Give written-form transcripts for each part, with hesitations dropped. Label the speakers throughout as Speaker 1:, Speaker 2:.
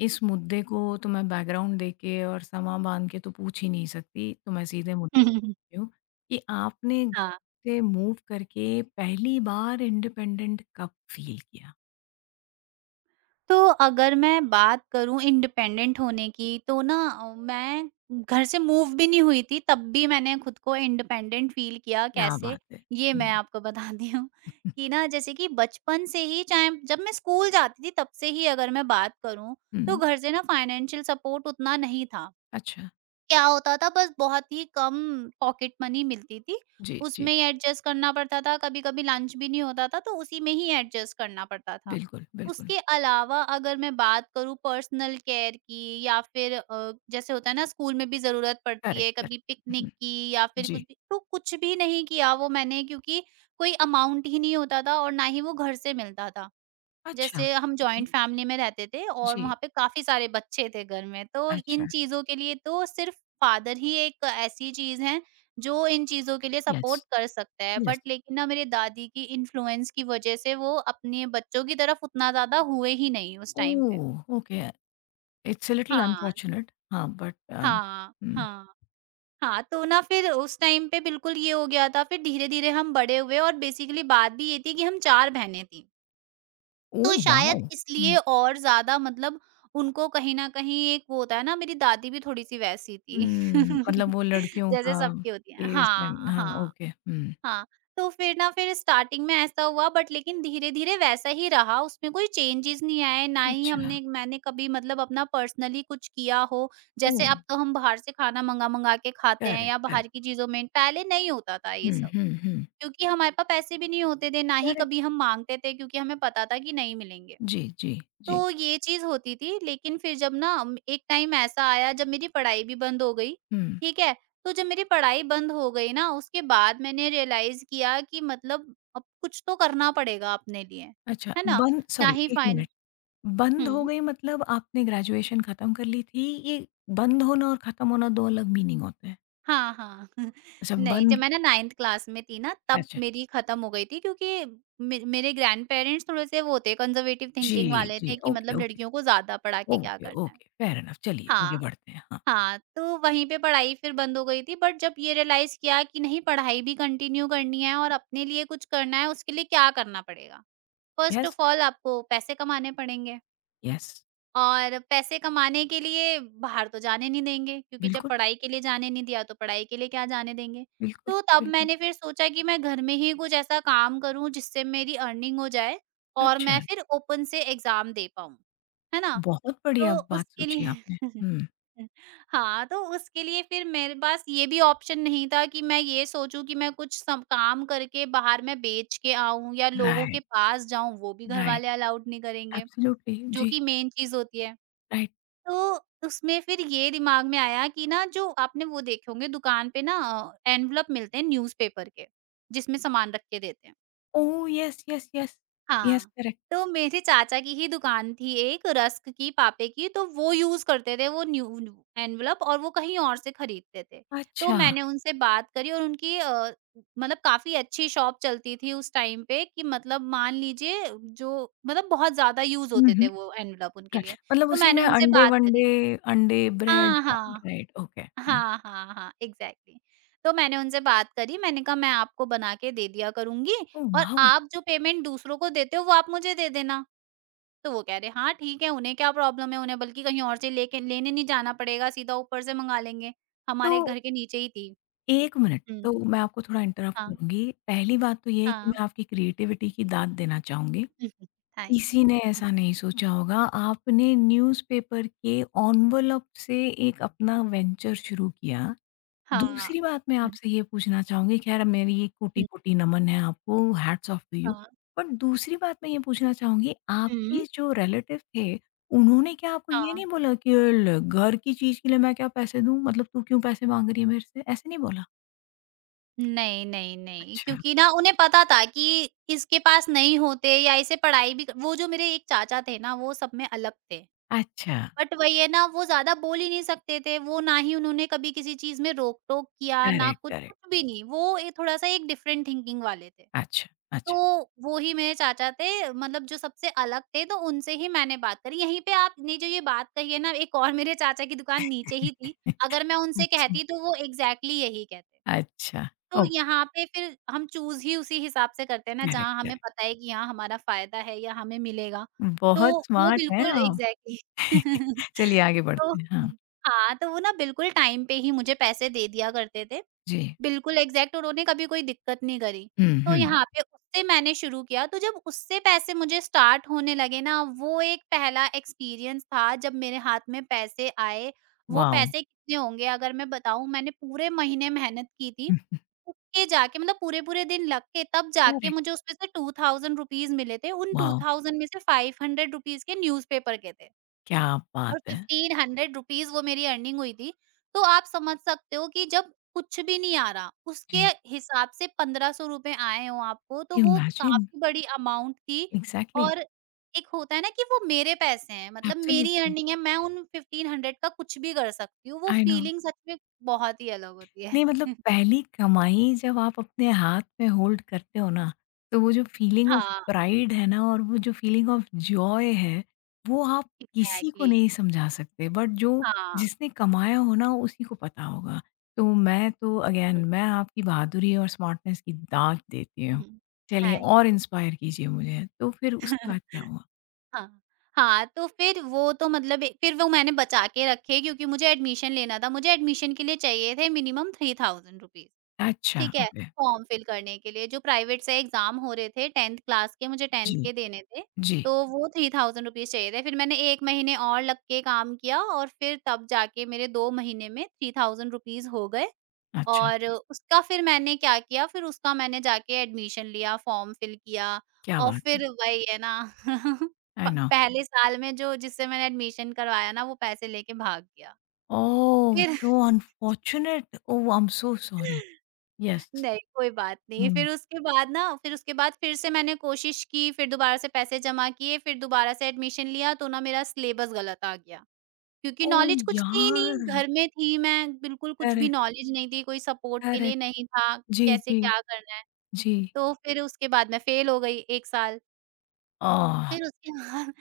Speaker 1: इस मुद्दे को तो मैं बैकग्राउंड दे के और समा बांध के तो पूछ ही नहीं सकती, तो मैं सीधे मुद्दे पे हूँ कि आपने
Speaker 2: हाँ,
Speaker 1: से मूव करके पहली बार इंडिपेंडेंट कब फ़ील किया?
Speaker 2: तो अगर मैं बात करूँ इंडिपेंडेंट होने की तो ना मैं घर से मूव भी नहीं हुई थी तब भी मैंने खुद को इंडिपेंडेंट फ़ील किया
Speaker 1: क्या
Speaker 2: कैसे?
Speaker 1: बात है!
Speaker 2: ये मैं
Speaker 1: हुँ,
Speaker 2: आपको बताती हूँ कि ना जैसे कि बचपन से ही चाहे जब मैं स्कूल जाती थी तब से ही अगर मैं बात करूँ, तो
Speaker 1: हुँ।
Speaker 2: घर से ना फाइनेंशियल सपोर्ट उतना नहीं था।
Speaker 1: अच्छा,
Speaker 2: क्या होता था बस बहुत ही कम पॉकेट मनी मिलती थी,
Speaker 1: जी, जी।
Speaker 2: उसमें ही एडजस्ट करना पड़ता था, कभी-कभी लंच भी नहीं होता था तो उसी में ही एडजस्ट करना पड़ता था।
Speaker 1: बिल्कुल, बिल्कुल।
Speaker 2: उसके अलावा अगर मैं बात करूँ पर्सनल केयर की या फिर जैसे होता है ना स्कूल में भी ज़रूरत पड़ती
Speaker 1: करेक्ट,
Speaker 2: है कभी
Speaker 1: करेक्ट।
Speaker 2: पिकनिक
Speaker 1: हुँ,
Speaker 2: की या फिर कुछ
Speaker 1: जी।
Speaker 2: भी, तो कुछ भी नहीं किया वो मैंने क्योंकि कोई अमाउंट ही नहीं होता था और ना ही वो घर से मिलता था।
Speaker 1: अच्छा,
Speaker 2: जैसे हम
Speaker 1: ओके।
Speaker 2: जॉइंट फैमिली में रहते थे और
Speaker 1: जी,
Speaker 2: वहाँ पे काफ़ी सारे बच्चे थे घर में, तो इन
Speaker 1: अच्छा।
Speaker 2: चीज़ों के लिए तो सिर्फ़ फादर ही एक ऐसी चीज़ हैं, जो इन चीज़ों के लिए
Speaker 1: येस,
Speaker 2: सपोर्ट कर सकता है।
Speaker 1: येस।
Speaker 2: बट लेकिन ना मेरी दादी की इन्फ्लुएंस की वज़ह से वो अपने बच्चों की तरफ उतना ज़्यादा हुए ही नहीं उस टाइम पे।
Speaker 1: Oh! Okay. It's a little
Speaker 2: हाँ,
Speaker 1: अनफॉर्च्यूनेट हाँ, बट
Speaker 2: हाँ,
Speaker 1: हुँ।
Speaker 2: हाँ, हाँ, तो ना फिर उस टाइम पे बिल्कुल ये हो गया था, फिर धीरे-धीरे हम बड़े हुए और बेसिकली बात भी ये थी कि हम 4 बहनें थीं। तो
Speaker 1: ओह वाओ!
Speaker 2: शायद
Speaker 1: हम्म,
Speaker 2: इसलिए और ज़्यादा मतलब उनको कहीं न कहीं एक वो होता है ना, मेरी दादी भी थोड़ी-सी वैसी थी।
Speaker 1: हुँ। मतलब वो लड़कियों
Speaker 2: जैसे
Speaker 1: का
Speaker 2: सबकी होती है।
Speaker 1: टेस्ट
Speaker 2: हाँ,
Speaker 1: एंड हाँ,
Speaker 2: हाँ,
Speaker 1: ओके। हुँ।
Speaker 2: हाँ। तो फिर ना फिर स्टार्टिंग में ऐसा हुआ बट लेकिन धीरे-धीरे वैसा ही रहा, उसमें कोई चेंजेज़ नहीं आए, ना ही
Speaker 1: अच्छा,
Speaker 2: हमने मैंने कभी मतलब अपना पर्सनली कुछ किया हो।
Speaker 1: ओह!
Speaker 2: जैसे अब तो हम बाहर से खाना मँगा-मँगा के खाते हैं
Speaker 1: करेक्ट,
Speaker 2: या बाहर
Speaker 1: करेक्ट।
Speaker 2: की चीज़ों में पहले नहीं होता था ये
Speaker 1: हुँ,
Speaker 2: सब,
Speaker 1: हुँ, हुँ।
Speaker 2: क्योंकि हमारे पास पैसे भी नहीं होते थे, ना ही
Speaker 1: करेक्ट।
Speaker 2: कभी हम माँगते थे क्योंकि हमें पता था कि नहीं मिलेंगे।
Speaker 1: जी, जी, जी।
Speaker 2: तो ये चीज़ होती थी लेकिन फिर जब ना एक टाइम ऐसा आया जब मेरी पढ़ाई भी बंद हो गई,
Speaker 1: हुँ।
Speaker 2: ठीक है? तो जब मेरी पढ़ाई बंद हो गई ना उसके बाद मैंने रियलाइज़ किया कि मतलब अब कुछ तो करना पड़ेगा अपने लिए,
Speaker 1: अच्छा,
Speaker 2: है ना?
Speaker 1: बंद
Speaker 2: ना
Speaker 1: सॉरी
Speaker 2: ही
Speaker 1: 1
Speaker 2: फाइन
Speaker 1: मिनट, बंद हो
Speaker 2: हुँ,
Speaker 1: गई मतलब आपने ग्रेजुएशन खत्म कर ली थी? ये बंद होना और खत्म होना 2 अलग मीनिंग होते हैं।
Speaker 2: हाँ, हाँ।
Speaker 1: अच्छा
Speaker 2: नहीं,
Speaker 1: बंद
Speaker 2: जब मैं ना 9th क्लास में थी ना तब
Speaker 1: अच्छा।
Speaker 2: मेरी ख़त्म हो गई थी क्योंकि मे मेरे ग्रैंडपेरेंट्स थोड़े-से वो थे कंज़र्वेटिव थिंकिंग
Speaker 1: जी,
Speaker 2: वाले
Speaker 1: जी।
Speaker 2: थे कि
Speaker 1: ओके,
Speaker 2: मतलब
Speaker 1: ओके।
Speaker 2: लड़कियों को ज़्यादा पढ़ा के क्या
Speaker 1: ओके,
Speaker 2: करना है।
Speaker 1: ओके। फेयर एनफ चलिए आगे
Speaker 2: हाँ।
Speaker 1: बढ़ते हैं। हाँ।
Speaker 2: हाँ, तो वहीं पे पढ़ाई फिर बंद हो गई थी बट जब ये रियलाइज़ किया कि नहीं पढ़ाई भी कंटिन्यू करनी है और अपने लिए कुछ करना है, उसके लिए क्या करना पड़ेगा? फ़र्स्ट
Speaker 1: यस,
Speaker 2: ऑफ़ ऑल आपको पैसे कमाने पड़ेंगे
Speaker 1: यस।
Speaker 2: और पैसे कमाने के लिए बाहर तो जाने नहीं देंगे क्योंकि जब
Speaker 1: बिल्कुल,
Speaker 2: पढ़ाई के लिए जाने नहीं दिया, तो पढ़ाई के लिए क्या जाने देंगे?
Speaker 1: बिल्कुल,
Speaker 2: तो तब
Speaker 1: बिल्कुल।
Speaker 2: मैंने फिर सोचा कि मैं घर में ही कुछ ऐसा काम करूँ जिससे मेरी अर्निंग हो जाए और
Speaker 1: अच्छा।
Speaker 2: मैं फिर ओपन से एग्ज़ाम दे पाऊँ, है ना?
Speaker 1: बहुत बढ़िया
Speaker 2: तो
Speaker 1: बात
Speaker 2: उसके
Speaker 1: सोची आपने।
Speaker 2: लिए
Speaker 1: हुँ,
Speaker 2: हाँ, तो उसके लिए फिर मेरे पास ये भी ऑप्शन नहीं था कि मैं ये सोचूँ कि मैं कुछ सम काम करके बाहर मैं बेच के आऊँ या लोगों के
Speaker 1: राइट,
Speaker 2: पास जाऊँ, वो भी
Speaker 1: राइट,
Speaker 2: घरवाले अलाउड नहीं करेंगे,
Speaker 1: एब्सोल्युटली,
Speaker 2: जो
Speaker 1: जी,
Speaker 2: कि मेन चीज़ होती है।
Speaker 1: राइट।
Speaker 2: तो उसमें फिर ये दिमाग में आया कि ना जो आपने वो देखे होंगे दुकान पे ना एनवेलप मिलते हैं न्यूज़पेपर के, जिसमें सामान रख के देते हैं।
Speaker 1: Oh! Yes, yes, yes, yes,
Speaker 2: हाँ,
Speaker 1: करेक्ट।
Speaker 2: तो मेरे चाचा की ही दुकान थी एक रस्क की, पापे की, तो वो यूज़ करते थे वो न्यू न्यू एनवलप और वो कहीं और से खरीदते थे। तो
Speaker 1: अच्छा,
Speaker 2: मैंने उनसे बात करी और मतलब काफ़ी अच्छी शॉप चलती थी उस टाइम पे कि मतलब मान लीजिए जो मतलब बहुत ज़्यादा यूज़
Speaker 1: हुँ,
Speaker 2: होते
Speaker 1: हुँ,
Speaker 2: थे वो एनवलप उनके
Speaker 1: राइट,
Speaker 2: लिए।
Speaker 1: मतलब
Speaker 2: तो
Speaker 1: उसी
Speaker 2: मैंने
Speaker 1: में
Speaker 2: उनसे बात
Speaker 1: अंडे-वंडे,
Speaker 2: करी।
Speaker 1: अंडे, ब्रेड
Speaker 2: हाँ, हाँ।
Speaker 1: Right, okay, hmm.
Speaker 2: हाँ, हाँ, हाँ, एग्ज़ैक्टली। तो मैंने उनसे बात करी, मैंने कहा मैं आपको बना के दे दिया करूँगी
Speaker 1: ओह
Speaker 2: और
Speaker 1: वाओ!
Speaker 2: आप जो पेमेंट दूसरों को देते हो वो आप मुझे दे देना। तो वो कह रहे हाँ ठीक है, उन्हें क्या प्रॉब्लम है, उन्हें बल्कि कहीं और से लेके लेने नहीं जाना पड़ेगा, सीधा ऊपर से मँगा लेंगे। हमारे
Speaker 1: तो
Speaker 2: घर के नीचे ही थी।
Speaker 1: 1 मिनट, तो
Speaker 2: हुँ,
Speaker 1: मैं आपको थोड़ा इंटरप्ट
Speaker 2: हाँ,
Speaker 1: करूँगी। पहली बात तो ये है कि
Speaker 2: हाँ।
Speaker 1: मैं आपकी क्रिएटिविटी की दाद देना चाहूँगी।
Speaker 2: थैंक
Speaker 1: किसी
Speaker 2: यू।
Speaker 1: ने ऐसा नहीं सोचा होगा, आपने न्यूज़पेपर के एनवेलप से एक अपना वेंचर शुरू किया।
Speaker 2: हाँ।
Speaker 1: दूसरी बात मैं
Speaker 2: हुँ,
Speaker 1: आपसे ये पूछना चाहूँगी, ख़ैर मेरी
Speaker 2: हुँ,
Speaker 1: कोटि-कोटि नमन है आपको, हैट्स ऑफ टू यू।
Speaker 2: हाँ।
Speaker 1: पर दूसरी बात मैं ये पूछना चाहूँगी,
Speaker 2: हुँ,
Speaker 1: आपके जो रिलेटिव थे, उन्होंने क्या आपको ये
Speaker 2: हाँ।
Speaker 1: नहीं बोला कि ल घर की चीज़ के लिए मैं क्या पैसे दूँ? मतलब तू क्यों पैसे माँग रही है मेरे से? ऐसे नहीं बोला?
Speaker 2: नहीं, नहीं, नहीं,
Speaker 1: अच्छा,
Speaker 2: क्योंकि ना उन्हें पता था कि इसके पास नहीं होते या इसे पढ़ाई भी कर- वो जो मेरे एक चाचा थे ना, वो सब में अलग थे।
Speaker 1: अच्छा।
Speaker 2: बट वही है ना, वो ज़्यादा बोल ही नहीं सकते थे, वो ना ही उन्होंने कभी किसी चीज़ में रोक-टोक किया, ना
Speaker 1: करेक्ट,
Speaker 2: कुछ,
Speaker 1: करेक्ट।
Speaker 2: कुछ भी नहीं। वो ए थोड़ा-सा एक डिफरेंट थिंकिंग वाले थे।
Speaker 1: अच्छा,
Speaker 2: तो
Speaker 1: अच्छा।
Speaker 2: वो ही मेरे चाचा थे, मतलब जो सबसे अलग थे, तो उनसे ही मैंने बात करी। यहीं पे आपने जो ये बात कही है ना, एक और मेरे चाचा की दुकान नीचे ही थी। अगर मैं उनसे
Speaker 1: अच्छा,
Speaker 2: कहती, तो वो एग्ज़ैक्टली यही कहते।
Speaker 1: अच्छा।
Speaker 2: तो
Speaker 1: ओके,
Speaker 2: यहाँ पे फिर हम चूज़ ही उसी हिसाब से करते हैं ना,
Speaker 1: करेक्ट,
Speaker 2: जहाँ हमें
Speaker 1: करेक्ट।
Speaker 2: पता है कि हाँ, हमारा फ़ायदा है या हमें मिलेगा। तो
Speaker 1: बहुत
Speaker 2: वो
Speaker 1: स्मार्ट हैं
Speaker 2: बिल्कुल
Speaker 1: आप।
Speaker 2: एग्ज़ैक्टली
Speaker 1: चलिए आगे
Speaker 2: तो
Speaker 1: बढ़ते हैं। हाँ,
Speaker 2: हाँ, तो वो ना बिल्कुल टाइम पे ही मुझे पैसे दे दिया करते थे।
Speaker 1: जी।
Speaker 2: बिल्कुल एग्ज़ैक्ट उन्होंने कभी कोई दिक्कत नहीं करी।
Speaker 1: हुँ,
Speaker 2: तो हुँ।
Speaker 1: हुँ।
Speaker 2: यहाँ पे उससे मैंने शुरू किया, तो जब उससे पैसे मुझे स्टार्ट होने लगे ना, वो एक पहला एक्सपीरियंस था जब मेरे हाथ में पैसे आए। वो
Speaker 1: वॉव! हुँ,
Speaker 2: पैसे कितने होंगे अगर मैं बताऊँ मैंने पूरे महीने मेहनत की थी। उसके जाके मतलब पूरे-पूरे दिन लग के तब जाके
Speaker 1: करेक्ट।
Speaker 2: मुझे उसमें से ₹2000 मिले थे। उन
Speaker 1: वाओ!
Speaker 2: 2000 में से ₹500 के न्यूज़पेपर के थे।
Speaker 1: क्या
Speaker 2: और
Speaker 1: बात है!
Speaker 2: 1500 रुपीज़ वो मेरी अर्निंग हुई थी। तो आप समझ सकते हो कि जब कुछ भी नहीं आ रहा, उसके
Speaker 1: जी,
Speaker 2: हिसाब से ₹1500 आए हों आपको, तो वो
Speaker 1: इमेजिन
Speaker 2: काफ़ी बड़ी अमाउंट थी।
Speaker 1: एग्ज़ैक्टली।
Speaker 2: और एक होता है ना कि वो मेरे पैसे हैं, मतलब मेरी
Speaker 1: एब्सोल्युटली,
Speaker 2: अर्निंग है, मैं उन 1500 का कुछ भी कर सकती हूँ। वो
Speaker 1: आई नो।
Speaker 2: फीलिंग सच में बहुत ही अलग होती है।
Speaker 1: नहीं मतलब पहली कमाई जब आप अपने हाथ में होल्ड करते हो ना, तो वो जो फीलिंग ऑफ
Speaker 2: हाँ,
Speaker 1: प्राइड है ना और वो जो फीलिंग ऑफ जॉय है, वो आप किसी को
Speaker 2: एग्ज़ैक्टली।
Speaker 1: नहीं समझा सकते बट जो
Speaker 2: हाँ,
Speaker 1: जिसने कमाया हो ना उसी को पता होगा। तो मैं तो
Speaker 2: दैट्स ट्रू।
Speaker 1: अगेन मैं आपकी बहादुरी और स्मार्टनेस की दाद देती हूँ।
Speaker 2: हुँ,
Speaker 1: चलिए
Speaker 2: थैंक
Speaker 1: और
Speaker 2: यू।
Speaker 1: इंस्पायर कीजिए मुझे, तो फिर उसके बाद क्या हुआ?
Speaker 2: हाँ, हाँ, तो फिर वो तो मतलब ए- फिर वो मैंने बचा के रखे क्योंकि मुझे एडमिशन लेना था। मुझे एडमिशन के लिए चाहिए थे मिनिमम थ्री थाउज़ेंड रुपीज़
Speaker 1: अच्छा,
Speaker 2: ठीक है?
Speaker 1: ओके।
Speaker 2: फॉर्म फिल करने के लिए जो प्राइवेट से एग्ज़ाम हो रहे थे 10th क्लास के मुझे
Speaker 1: जी,
Speaker 2: 10th के देने थे,
Speaker 1: जी।
Speaker 2: तो वो 3000 रुपीज़ चाहिए थे। फिर मैंने 1 महीने और लग के काम किया और फिर तब जाके मेरे 2 महीने में 3000 रुपीज़ हो गए
Speaker 1: अच्छा,
Speaker 2: और उसका फिर मैंने क्या किया, फिर उसका मैंने जाके एडमिशन लिया, फॉर्म फिल किया
Speaker 1: क्या
Speaker 2: और
Speaker 1: बात है!
Speaker 2: फिर वही है ना प
Speaker 1: आई नो।
Speaker 2: पहले साल में जो जिससे मैंने एडमिशन करवाया ना वो पैसे लेके भाग गया।
Speaker 1: ओह,
Speaker 2: फिर
Speaker 1: so unfortunate! Oh, I am so sorry. Yes.
Speaker 2: नहीं कोई बात नहीं,
Speaker 1: हुँ।
Speaker 2: फिर उसके बाद फिर से मैंने कोशिश की, फिर दोबारा से पैसे जमा किए, फिर दोबारा से एडमिशन लिया तो ना मेरा सिलेबस गलत आ गया। क्योंकि
Speaker 1: ओह
Speaker 2: नॉलेज कुछ थी ही नहीं,
Speaker 1: यार!
Speaker 2: घर में थी मैं, बिल्कुल कुछ भी
Speaker 1: करेक्ट,
Speaker 2: नॉलेज नहीं थी, कोई सपोर्ट के लिए
Speaker 1: करेक्ट।
Speaker 2: नहीं था,
Speaker 1: जी,
Speaker 2: कैसे
Speaker 1: जी,
Speaker 2: क्या करना है।
Speaker 1: जी।
Speaker 2: तो फिर उसके बाद मैं फेल हो गई 1 साल,
Speaker 1: आह!
Speaker 2: फिर उसके बाद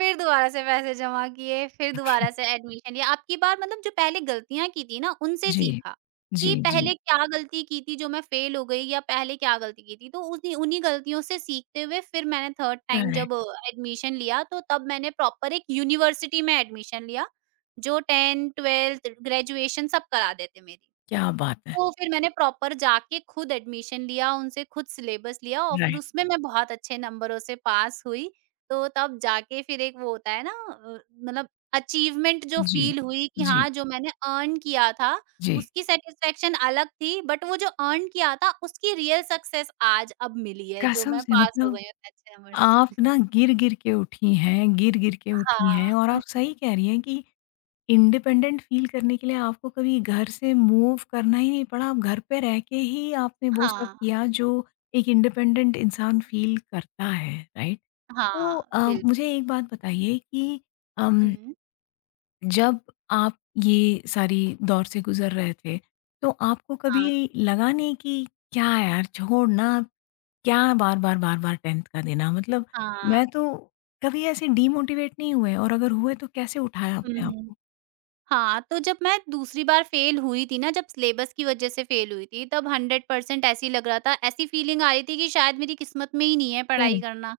Speaker 2: फिर दोबारा से पैसे जमा किए, फिर दोबारा से एडमिशन लिया। अब की बार मतलब जो पहले गलतियाँ की थी ना, उनसे
Speaker 1: जी,
Speaker 2: सीखा कि
Speaker 1: जी, जी।
Speaker 2: पहले क्या गलती की थी जो मैं फेल हो गई या पहले क्या गलती की थी। तो उन्हीं उन्हीं गलतियों से सीखते हुए फिर मैंने थर्ड टाइम
Speaker 1: करेक्ट,
Speaker 2: जब एडमिशन लिया, तो तब मैंने प्रॉपर एक यूनिवर्सिटी में एडमिशन लिया, जो 10, 12th ग्रेजुएशन सब करा देते मेरी।
Speaker 1: क्या बात है!
Speaker 2: तो फिर मैंने प्रॉपर जाके खुद एडमिशन लिया, उनसे खुद सिलेबस लिया और फिर
Speaker 1: राइट।
Speaker 2: उसमें मैं बहुत अच्छे नंबरों से पास हुई। तो तब जाके फिर एक वो होता है ना मतलब अचीवमेंट जो
Speaker 1: जी,
Speaker 2: फ़ील हुई कि
Speaker 1: जी,
Speaker 2: हाँ, जो मैंने अर्न किया था,
Speaker 1: जी।
Speaker 2: उसकी सैटिस्फैक्शन अलग थी, बट वो जो अर्न किया था, उसकी रियल सक्सेस आज अब मिली है, जो
Speaker 1: कसम
Speaker 2: मैं
Speaker 1: से
Speaker 2: पास हो
Speaker 1: मतलब
Speaker 2: गई हूँ इतने अच्छे नंबर से।
Speaker 1: आप ना गिर-गिर के उठी हैं, गिर-गिर के उठी हैं और
Speaker 2: हाँ,
Speaker 1: आप सही कह रही हैं कि इंडिपेंडेंट फ़ील करने के लिए आपको कभी घर से मूव करना ही नहीं पड़ा, आप घर पे रह के ही आपने वो सब
Speaker 2: हाँ,
Speaker 1: किया जो एक इंडिपेंडेंट इंसान फ़ील करता है, राइट? तो
Speaker 2: हाँ, बिल्कुल।
Speaker 1: मुझे एक बात बताइए कि अम,
Speaker 2: हुँ,
Speaker 1: जब आप ये सारी दौर से गुज़र रहे थे, तो आपको कभी
Speaker 2: हाँ,
Speaker 1: लगा नहीं कि क्या यार छोड़ ना, क्या बार-बार, बार-बार 10th का देना मतलब
Speaker 2: हाँ।
Speaker 1: मैं तो कभी ऐसे डीमोटिवेट नहीं हुए और अगर हुए तो कैसे उठाया
Speaker 2: हुँ,
Speaker 1: आपने
Speaker 2: हुँ।
Speaker 1: आपको?
Speaker 2: हाँ, तो जब मैं दूसरी बार फ़ेल हुई थी ना, जब सिलेबस की वज़ह से फ़ेल हुई थी, तब 100% ऐसे ही लग रहा था, ऐसी फ़ीलिंग आ रही थी कि शायद मेरी किस्मत में ही नहीं है पढ़ाई
Speaker 1: करेक्ट,
Speaker 2: करना,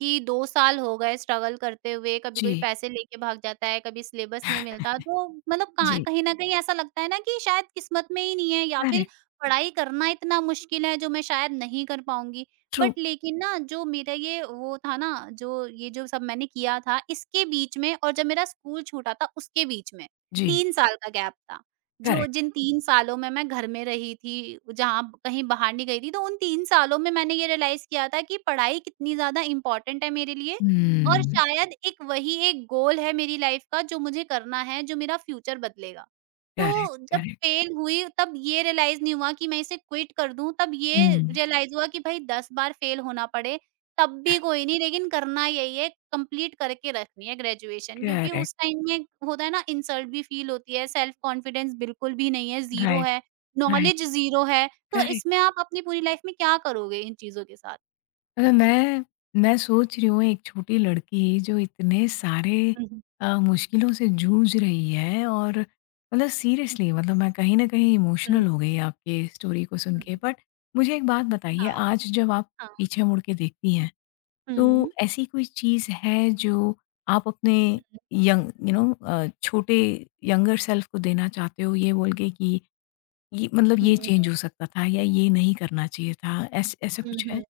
Speaker 2: कि 2 साल हो गए स्ट्रगल करते हुए, कभी कोई
Speaker 1: जी,
Speaker 2: पैसे लेके भाग जाता है, कभी सिलेबस नहीं मिलता। तो मतलब कहाँ
Speaker 1: जी।
Speaker 2: कहीं न कहीं ऐसा लगता है ना कि शायद किस्मत में ही नहीं है या फिर
Speaker 1: करेक्ट,
Speaker 2: पढ़ाई करना इतना मुश्किल है, जो मैं शायद नहीं कर पाऊँगी।
Speaker 1: ट्रू,
Speaker 2: बट लेकिन ना, जो मेरा ये वो था ना, जो ये जो सब मैंने किया था, इसके बीच में और जब मेरा स्कूल छूटा था, उसके बीच में
Speaker 1: जी,
Speaker 2: 3 साल का गैप था। जो
Speaker 1: करेक्ट,
Speaker 2: जिन 3 सालों में मैं घर में रही थी, जहाँ कहीं बाहर नहीं गई थी, तो उन 3 सालों में मैंने ये रियलाइज़ किया था कि पढ़ाई कितनी ज़्यादा इम्पोर्टेंट है मेरे लिए। और
Speaker 1: हुँ,
Speaker 2: शायद एक वही एक गोल है मेरी लाइफ़ का जो मुझे करना है, जो मेरा फ्यूचर बदलेगा। तो जब
Speaker 1: करेक्ट,
Speaker 2: फेल हुई तब ये रियलाइज़ नहीं हुआ कि मैं इसे क्विट कर दूँ, तब ये
Speaker 1: हुँ,
Speaker 2: रियलाइज़ हुआ कि भाई 10 बार फेल होना पड़े तब भी कोई नहीं, लेकिन करना यही है, कंप्लीट करके रखनी है ग्रेजुएशन। क्योंकि
Speaker 1: करेक्ट,
Speaker 2: उस टाइम में होता है ना, इंसल्ट भी फील होती है, सेल्फ कॉन्फिडेंस बिल्कुल भी नहीं है, ज़ीरो
Speaker 1: राइट,
Speaker 2: है,
Speaker 1: राइट,
Speaker 2: नॉलेज ज़ीरो है, तो
Speaker 1: करेक्ट।
Speaker 2: इसमें आप अपनी पूरी लाइफ में क्या करोगे इन चीज़ों के साथ?
Speaker 1: मतलब मैं सोच रही हूँ एक छोटी लड़की जो इतने सारे
Speaker 2: हुँ, हुँ।
Speaker 1: मुश्किलों से जूझ रही है और मतलब सीरियसली मतलब मैं कहीं न कहीं
Speaker 2: हुँ,
Speaker 1: इमोशनल हो गई आपकी स्टोरी को सुन
Speaker 2: हुँ।
Speaker 1: के। बट मुझे एक बात बताइए
Speaker 2: हाँ,
Speaker 1: आज जब आप
Speaker 2: हाँ।
Speaker 1: पीछे मुड़ के देखती हैं तो
Speaker 2: हुँ।
Speaker 1: ऐसी कोई चीज़ है जो आप अपने
Speaker 2: hmm, hmm,
Speaker 1: young you know छोटे यंगर सेल्फ को देना चाहते हो ये बोल के कि ये मतलब ये
Speaker 2: हुँ,
Speaker 1: चेंज हो सकता था या ये नहीं करना चाहिए था, ऐस ऐसा
Speaker 2: हुँ,
Speaker 1: कुछ है?
Speaker 2: हुँ।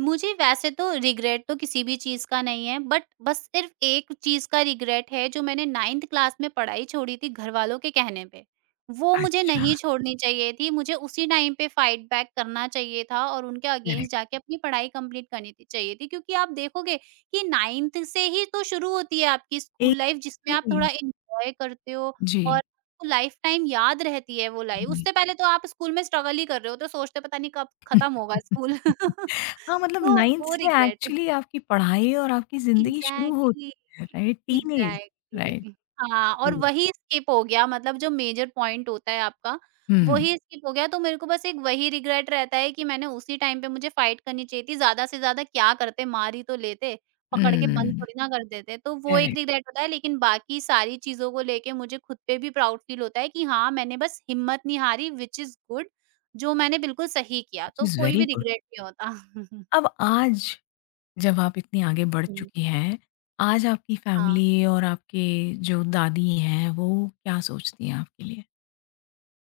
Speaker 2: मुझे वैसे तो रिग्रेट तो किसी भी चीज़ का नहीं है, बट बस सिर्फ़ एक चीज़ का रिग्रेट है जो मैंने 9th क्लास में पढ़ाई छोड़ी थी घरवालों के कहने पे। वो मुझे
Speaker 1: अच्छा,
Speaker 2: नहीं छोड़नी चाहिए थी, मुझे उसी टाइम पे फाइट बैक करना चाहिए था और उनके अगेंस्ट
Speaker 1: करेक्ट।
Speaker 2: जाके अपनी पढ़ाई कंप्लीट करनी थी चाहिए थी। क्योंकि आप देखोगे कि 9th से ही तो शुरू होती है आपकी स्कूल लाइफ़, जिसमें आप
Speaker 1: एक्जेक्टली।
Speaker 2: थोड़ा एन्जॉय करते हो और
Speaker 1: जी,
Speaker 2: आपको लाइफ़ टाइम याद रहती है वो लाइफ़।
Speaker 1: जी।
Speaker 2: उससे पहले तो आप स्कूल में स्ट्रगल ही कर रहे हो, तो सोचते हो पता नहीं कब खत्म होगा स्कूल।
Speaker 1: हाँ, मतलब
Speaker 2: तो
Speaker 1: 9th
Speaker 2: वो
Speaker 1: से
Speaker 2: रिग्रेट।
Speaker 1: एक्चुअली आपकी पढ़ाई और आपकी ज़िंदगी शुरू
Speaker 2: एग्ज़ैक्टली,
Speaker 1: होती है, राइट? Teenage, right?
Speaker 2: एग्ज़ैक्टली। हाँ, और
Speaker 1: हुँ,
Speaker 2: वही स्किप हो गया, मतलब जो मेजर पॉइंट होता है आपका,
Speaker 1: हुँ,
Speaker 2: वही स्किप हो गया। तो मेरे को बस एक वही रिग्रेट रहता है कि मैंने उसी टाइम पे मुझे फाइट करनी चाहिए थी। ज़्यादा से ज़्यादा क्या करते, मार ही तो लेते, पकड़ के बंद
Speaker 1: हुँ,
Speaker 2: थोड़ी ना कर देते। तो वो एक
Speaker 1: करेक्ट,
Speaker 2: रिग्रेट होता है, लेकिन बाकी सारी चीज़ों को लेके मुझे खुद पे भी प्राउड फील होता है कि हाँ, मैंने बस हिम्मत नहीं हारी, व्हिच इज़ गुड। जो मैंने बिल्कुल सही किया, तो
Speaker 1: व्हिच इज़
Speaker 2: कोई
Speaker 1: वेरी
Speaker 2: भी
Speaker 1: गुड।
Speaker 2: रिग्रेट नहीं होता।
Speaker 1: अब आज जब आप इतनी आगे बढ़
Speaker 2: हुँ।
Speaker 1: चुकी हैं, आज आपकी
Speaker 2: हाँ।
Speaker 1: फैमिली और आपके जो दादी हैं, वो क्या सोचती हैं आपके लिए?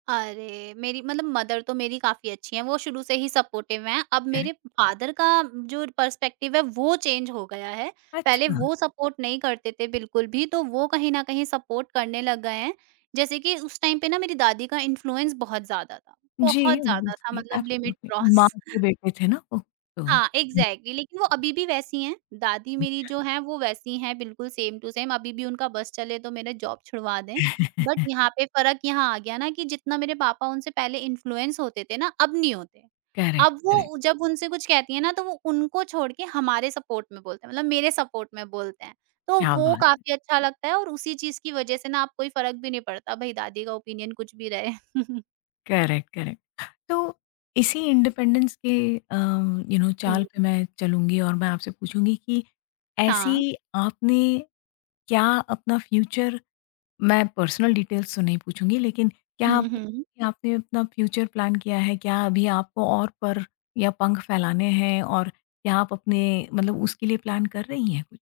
Speaker 2: अरे! मेरी मतलब मदर तो मेरी काफ़ी अच्छी हैं, वो शुरू से ही सपोर्टिव हैं। अब
Speaker 1: करेक्ट
Speaker 2: मेरे फादर का जो पर्सपेक्टिव है वो चेंज हो गया है। पहले
Speaker 1: अच्छा,
Speaker 2: वो सपोर्ट नहीं करते थे बिल्कुल भी, तो वो कहीं न कहीं सपोर्ट करने लग गए हैं। जैसे कि उस टाइम पे ना, मेरी दादी का इन्फ्लुएंस बहुत ज़्यादा था,
Speaker 1: जी,
Speaker 2: बहुत ज़्यादा था,
Speaker 1: ऑब्वियसली,
Speaker 2: मतलब लिमिट
Speaker 1: एब्सोल्युटली, माँ
Speaker 2: क्रॉस।
Speaker 1: के बेटे थे ना वो, तो हुँ,
Speaker 2: हाँ, एग्ज़ैक्टली, लेकिन वो अभी भी वैसी हैं, दादी
Speaker 1: हुँ,
Speaker 2: मेरी जो हैं वो वैसी हैं, बिल्कुल सेम टू सेम। अभी भी उनका बस चले तो मेरा जॉब छुड़वा दें। बट यहाँ पे फ़र्क यहाँ आ गया ना कि जितना मेरे पापा उनसे पहले इन्फ्लुएंस होते थे ना, अब नहीं होते।
Speaker 1: करेक्ट,
Speaker 2: अब
Speaker 1: करेक्ट,
Speaker 2: वो जब उनसे कुछ कहती हैं ना तो वो उनको छोड़ के हमारे सपोर्ट में बोलते हैं, मतलब मेरे सपोर्ट में बोलते हैं। तो
Speaker 1: क्या
Speaker 2: वो
Speaker 1: बात है,
Speaker 2: काफ़ी अच्छा लगता है, और उसी चीज़ की वज़ह से ना अब कोई फ़र्क भी नहीं पड़ता, भई दादी का ओपिनियन कुछ भी रहे।
Speaker 1: Correct, correct. तो इसी इंडिपेंडेंस के अम, यू नो चाल
Speaker 2: हुँ।
Speaker 1: पे मैं चलूँगी और मैं आपसे पूछूँगी कि ऐसी
Speaker 2: हाँ।
Speaker 1: आपने क्या अपना फ्यूचर मैं पर्सनल डिटेल्स तो नहीं पूछूँगी, लेकिन क्या आप
Speaker 2: हुँ, हुँ।
Speaker 1: कि आपने अपना फ्यूचर प्लान किया है? क्या अभी आपको और पर या पंख फैलाने हैं और क्या आप अपने मतलब उसके लिए प्लान कर रही हैं कुछ?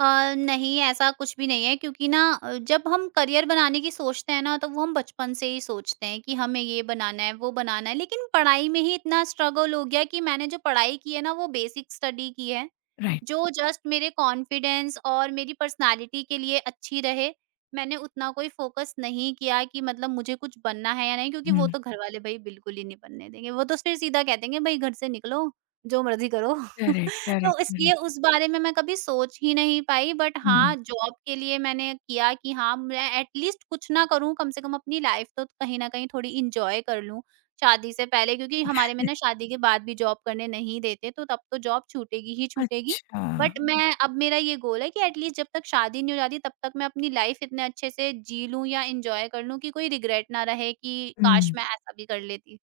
Speaker 2: नहीं, ऐसा कुछ भी नहीं है, क्योंकि ना जब हम करियर बनाने की सोचते हैं ना, तो वो हम बचपन से ही सोचते हैं कि हमें ये बनाना है वो बनाना है, लेकिन पढ़ाई में ही इतना स्ट्रगल हो गया कि मैंने जो पढ़ाई की है ना वो बेसिक स्टडी की है,
Speaker 1: राइट।
Speaker 2: जो जस्ट मेरे कॉन्फिडेंस और मेरी पर्सनालिटी के लिए अच्छी रहे। मैंने उतना कोई फोकस नहीं किया कि मतलब मुझे कुछ बनना है या नहीं, क्योंकि
Speaker 1: हुँ।
Speaker 2: वो तो घर वाले भाई बिल्कुल ही नहीं बनने देंगे, वो तो फिर सीधा कह देंगे भाई घर से निकलो, जो मर्जी करो।
Speaker 1: करेक्ट,
Speaker 2: तो
Speaker 1: करेक्ट,
Speaker 2: इसलिए
Speaker 1: करेक्ट।
Speaker 2: उस बारे में मैं कभी सोच ही नहीं पाई, बट
Speaker 1: हुँ।
Speaker 2: हाँ, जॉब के लिए मैंने किया कि हाँ, मैं एट लीस्ट कुछ ना करूँ, कम से कम अपनी लाइफ तो कहीं न कहीं थोड़ी एन्जॉय कर लूँ, शादी से पहले, क्योंकि हमारे में ना शादी के बाद भी जॉब करने नहीं देते, तो तब तो जॉब छूटेगी ही छूटेगी।
Speaker 1: अच्छा।
Speaker 2: बट मैं अब मेरा ये गोल है कि एट लीस्ट जब तक शादी नहीं हो जाती, तब तक मैं अपनी लाइफ इतने अच्छे से जी लूँ या एन्जॉय कर लूँ कि कोई रिग्रेट ना रहे कि काश
Speaker 1: हुँ।
Speaker 2: मैं ऐसा भी कर लेती।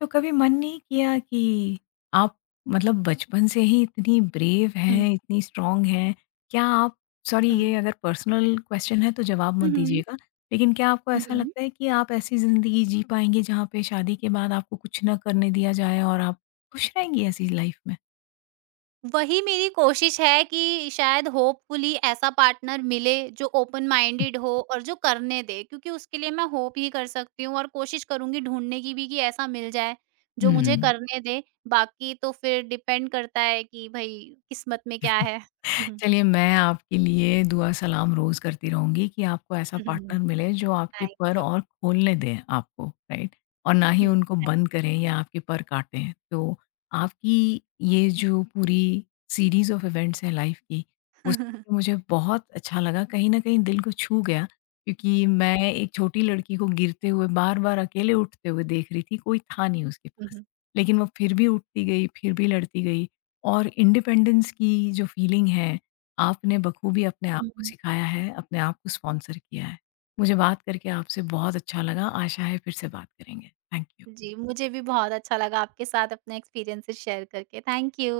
Speaker 1: तो कभी मन नहीं किया कि आप मतलब बचपन से ही इतनी ब्रेव
Speaker 2: हुँ।
Speaker 1: हैं, इतनी स्ट्रॉन्ग हैं, क्या आप सॉरी ये
Speaker 2: हुँ।
Speaker 1: अगर पर्सनल क्वेश्चन है तो जवाब
Speaker 2: हुँ,
Speaker 1: मत
Speaker 2: हुँ।
Speaker 1: दीजिएगा, लेकिन क्या आपको
Speaker 2: हुँ,
Speaker 1: ऐसा
Speaker 2: हुँ।
Speaker 1: लगता है कि आप ऐसी ज़िंदगी जी पाएँगे जहाँ पे शादी के बाद आपको कुछ ना करने दिया जाए और आप खुश रहेंगी ऐसी लाइफ में?
Speaker 2: वही मेरी कोशिश है कि शायद होपफुली ऐसा पार्टनर मिले जो ओपन माइंडेड हो और जो करने दे, क्योंकि उसके लिए मैं होप ही कर सकती हूँ और कोशिश करूंगी ढूंढने की भी कि ऐसा मिल जाए जो मुझे
Speaker 1: हुँ।
Speaker 2: करने दे। बाकी तो फिर डिपेंड करता है कि भाई किस्मत में क्या है।
Speaker 1: चलिए, मैं आपके लिए दुआ सलाम रोज़ करती रहूँगी कि आपको ऐसा पार्टनर मिले जो आपके
Speaker 2: थैंक
Speaker 1: पर
Speaker 2: यू।
Speaker 1: और खोलने दें आपको, राइट? और ना ही उनको बंद करें या आपके पर काटें। तो आपकी ये जो पूरी सीरीज़ ऑफ इवेंट्स है लाइफ़ की, वो सुन के मुझे बहुत अच्छा लगा। कहीं न कहीं दिल को छू गया क्योंकि मैं एक छोटी लड़की को गिरते हुए बार-बार अकेले उठते हुए देख रही थी, कोई था नहीं उसके पास। लेकिन वो फिर भी उठती गई, फिर भी लड़ती गई और इंडिपेंडेंस की जो फ़ीलिंग है आपने बखूबी अपने आप को सिखाया है, अपने आप को स्पॉन्सर किया है। मुझे बात करके आपसे बहुत अच्छा लगा, आशा है फिर से बात करेंगे। Thank you.
Speaker 2: जी, मुझे भी बहुत अच्छा लगा आपके साथ अपने एक्सपीरियंसेस शेयर करके। Thank you.